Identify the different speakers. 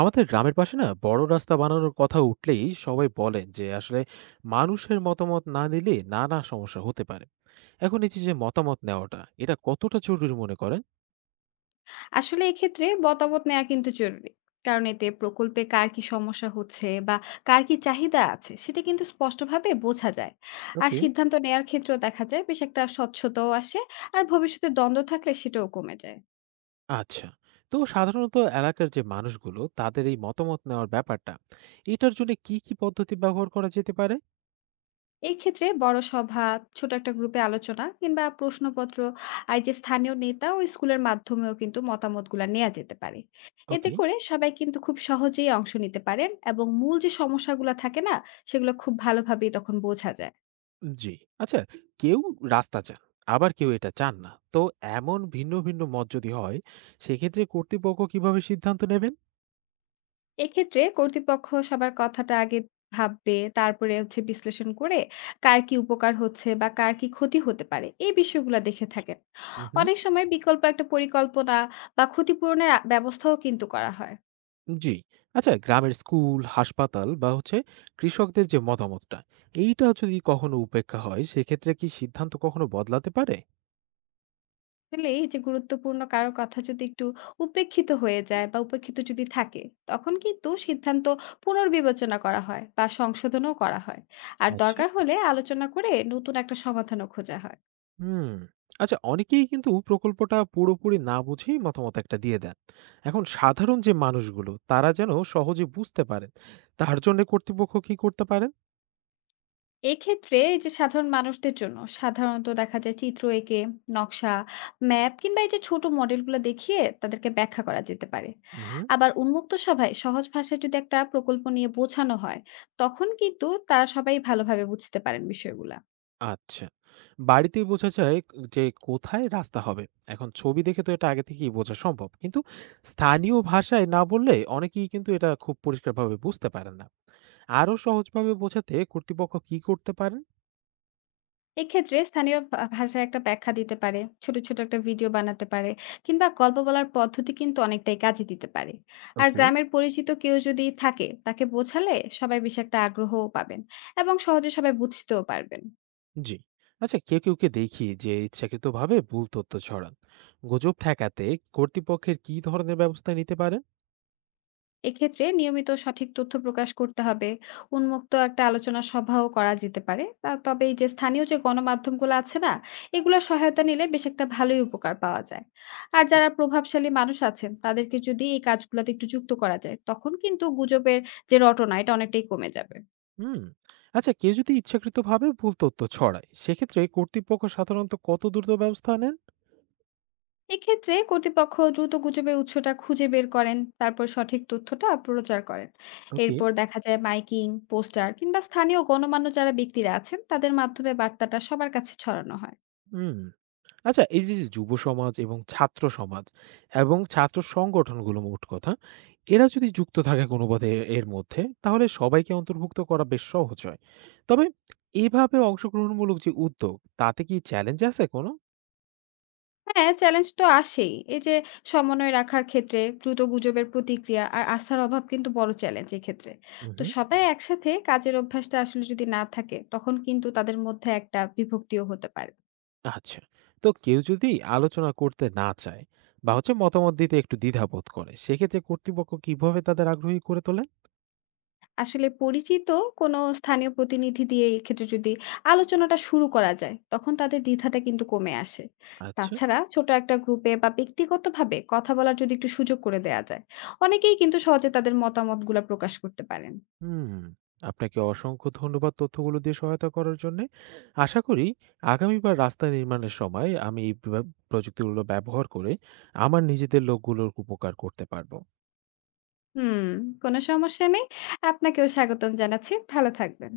Speaker 1: আমাদের গ্রামের পাশে না বড় রাস্তা বানানোর কথা উঠলেই সবাই বলেন যে আসলে মানুষের মতামত না নিলে নানা সমস্যা হতে পারে। এখন এই যে যে মতামত নেওয়াটা এটা কতটা জরুরি মনে করেন?
Speaker 2: আসলে এক্ষেত্রে মতামত নেওয়া কিন্তু জরুরি। কারণ এতে প্রকল্পে কার কি সমস্যা হচ্ছে বা কার কি চাহিদা আছে সেটা কিন্তু স্পষ্টভাবে বোঝা যায়। আর
Speaker 1: ওকে।
Speaker 2: সিদ্ধান্ত নেয়ার ক্ষেত্রেও দেখা যায় বেশ একটা স্বচ্ছতাও আসে, আর ভবিষ্যতে দ্বন্দ্ব থাকলে সেটাও কমে যায়।
Speaker 1: আচ্ছা, তো সাধারণত এলাকার যে মানুষগুলো তাদের এই মতামত নেওয়ার ব্যাপারটা, এটার জন্য কি কি পদ্ধতি ব্যবহার করা যেতে পারে?
Speaker 2: এই ক্ষেত্রে বড় সভা, ছোট একটা গ্রুপে আলোচনা কিংবা প্রশ্নপত্র আর যে স্থানীয় নেতা ও স্কুলের মাধ্যমেও কিন্তু মতামতগুলা নেওয়া যেতে পারে। এতে
Speaker 1: ওকে।
Speaker 2: করে সবাই কিন্তু খুব সহজেই অংশ নিতে পারেন এবং মূল যে সমস্যাগুলা থাকে না, সেগুলো খুব ভালোভাবেই তখন বোঝা যায়।
Speaker 1: জি। আচ্ছা, কেউ রাস্তা চান, আবার কেউ এটা চান না, তো এমন ভিন্ন ভিন্ন মত যদি হয় সেক্ষেত্রে কর্তৃপক্ষ কিভাবে সিদ্ধান্ত নেবেন?
Speaker 2: এক্ষেত্রে কর্তৃপক্ষ সবার কথাটা আগে ভাববে, তারপরে হচ্ছে বিশ্লেষণ করে কার কি উপকার হচ্ছে বা কার কি ক্ষতি হতে পারে এই বিষয়গুলো দেখে থাকেন।
Speaker 1: হুম।
Speaker 2: অনেক সময় বিকল্প একটা পরিকল্পনা বা ক্ষতিপূরণের ব্যবস্থাও কিন্তু করা হয়।
Speaker 1: জি। আচ্ছা, গ্রামের স্কুল, হাসপাতাল বা হচ্ছে কৃষকদের যে মতামতটা, এইটা যদি কখনো উপেক্ষা হয়, সেক্ষেত্রে কি সিদ্ধান্ত কখনো বদলাতে পারে?
Speaker 2: আসলে এই যে গুরুত্বপূর্ণ কারো কথা যদি একটু উপেক্ষিত হয়ে যায় বা উপেক্ষিত যদি থাকে, তখন কিন্তু সিদ্ধান্ত পুনর্বিবেচনা করা হয় বা সংশোধনও করা হয়। আর
Speaker 1: আচ্ছা।
Speaker 2: দরকার হলে আলোচনা করে নতুন একটা সমাধানও খোঁজা হয়।
Speaker 1: হুম। আচ্ছা, অনেকেই কিন্তু প্রকল্পটা পুরোপুরি না বুঝেই মতামত একটা দিয়ে দেন। এখন সাধারণ যে মানুষগুলো তারা যেন সহজে বুঝতে পারেন, তার জন্যে কর্তৃপক্ষ কি করতে পারেন?
Speaker 2: এক্ষেত্রে এই যে সাধারণ মানুষদের জন্য সাধারণত দেখা যায় চিত্র এঁকে নকশা, ম্যাপ কিংবা এই যে ছোট মডেলগুলো দেখিয়ে তাদেরকে ব্যাখ্যা করা যেতে পারে।
Speaker 1: উহু।
Speaker 2: আবার উন্মুক্ত সভায় সহজ ভাষায় যদি একটা প্রকল্প নিয়ে বোঝানো হয়, তখন কিন্তু তারা সবাই ভালোভাবে বুঝতে পারেন বিষয়গুলা।
Speaker 1: আচ্ছা। বাড়িতেই বোঝা যায় যে কোথায় রাস্তা হবে। এখন ছবি দেখে তো এটা আগে থেকেই বোঝা সম্ভব, কিন্তু স্থানীয় ভাষায় না বললে অনেকেই কিন্তু এটা খুব পরিষ্কারভাবে বুঝতে পারেন না। আরো সহজভাবে বোঝাতে কর্তৃপক্ষ কি করতে পারেন?
Speaker 2: এক্ষেত্রে স্থানীয় ভাষায় একটা ব্যাখ্যা দিতে পারে, ছোট, ছোট একটা ভিডিও বানাতে পারে কিংবা গল্প বলার পদ্ধতি কিন্তু অনেকটাই কাজে দিতে পারে। আর
Speaker 1: ওকে।
Speaker 2: গ্রামের পরিচিত কেউ যদি থাকে, তাকে বোঝালে সবাই বেশ একটা আগ্রহও পাবেন এবং সহজে সবাই বুঝতেও পারবেন।
Speaker 1: জি। আচ্ছা, কেউ কেউকে দেখি যে ইচ্ছাকৃতভাবে ভুল তথ্য ছড়ান। গুজব ঠেকাতে কর্তৃপক্ষের কি ধরনের ব্যবস্থা নিতে পারেন?
Speaker 2: এক্ষেত্রে নিয়মিত সঠিক তথ্য প্রকাশ করতে হবে, উন্মুক্ত একটা আলোচনা সভাও করা যেতে পারে, তবে এই যে স্থানীয় যে গণমাধ্যমগুলো আছে না, এগুলোর সহায়তা নিলে বেশ একটা ভালোই উপকার পাওয়া যায়। আর
Speaker 1: জি।
Speaker 2: যারা প্রভাবশালী মানুষ আছেন তাদেরকে যদি এই কাজগুলোতে একটু যুক্ত করা যায়, তখন কিন্তু গুজবের যে রটনা এটা অনেকটাই কমে যাবে।
Speaker 1: হুম। আচ্ছা, কেউ যদি ইচ্ছাকৃতভাবে ভুল তথ্য ছড়ায়, সেক্ষেত্রে কর্তৃপক্ষ সাধারণত কত দ্রুত ব্যবস্থা নেন?
Speaker 2: এক্ষেত্রে কর্তৃপক্ষ দ্রুত গুজবের উৎসটা খুঁজে বের করেন, তারপর সঠিক তথ্যটা প্রচার করেন।
Speaker 1: ওকে।
Speaker 2: এরপর দেখা যায় মাইকিং, পোস্টার কিংবা স্থানীয় গণমান্য যারা ব্যক্তিরা আছেন তাদের মাধ্যমে বার্তাটা সবার কাছে ছড়ানো হয়।
Speaker 1: হুম। আচ্ছা, এই যে যুব সমাজ এবং ছাত্র সমাজ এবং ছাত্র সংগঠনগুলো মোট কথা, এরা যদি যুক্ত থাকে কোনো পথে এর মধ্যে, তাহলে সবাইকে অন্তর্ভুক্ত করা বেশ সহজ হয়। তবে এভাবে অংশগ্রহণমূলক যে উদ্যোগ, তাতে কি চ্যালেঞ্জ আছে কোনো?
Speaker 2: হ্যাঁ, চ্যালেঞ্জ তো আসেই। এই যে সমন্বয় রাখার ক্ষেত্রে দ্রুত গুজবের প্রতিক্রিয়া আর আস্থার অভাব কিন্তু বড় চ্যালেঞ্জ এক্ষেত্রে। তো
Speaker 1: উহু।
Speaker 2: সবাই একসাথে কাজের অভ্যাসটা আসলে যদি না থাকে, তখন কিন্তু তাদের মধ্যে একটা বিভক্তিও হতে পারে।
Speaker 1: আচ্ছা। তো কেউ যদি আলোচনা করতে না চায় বা হচ্ছে মতামত দিতে একটু দ্বিধাবোধ করে, সেক্ষেত্রে কর্তৃপক্ষ কিভাবে তাদের আগ্রহী করে তোলে?
Speaker 2: আসলে পরিচিত কোনো স্থানীয় প্রতিনিধি দিয়ে এক্ষেত্রে যদি আলোচনাটা শুরু করা যায়, তখন তাদের দ্বিধাটা কিন্তু কমে আসে।
Speaker 1: আচ্ছা।
Speaker 2: তাছাড়া ছোট একটা গ্রুপে বা ব্যক্তিগতভাবে কথা বলার যদি একটু সুযোগ করে দেয়া যায়, অনেকেই কিন্তু সহজে তাদের মতামতগুলা প্রকাশ করতে পারেন।
Speaker 1: হুম, আপনাকে অসংখ্য ধন্যবাদ তথ্যগুলো দিয়ে সহায়তা করার জন্যে। আশা করি আগামীবার রাস্তা নির্মাণের সময় আমি এই প্রযুক্তিগুলো ব্যবহার করে আমার নিজেদের লোকগুলোর উপকার করতে পারবো।
Speaker 2: হুম, কোনো সমস্যা নেই। আপনাকেও স্বাগতম জানাচ্ছি। ভালো থাকবেন।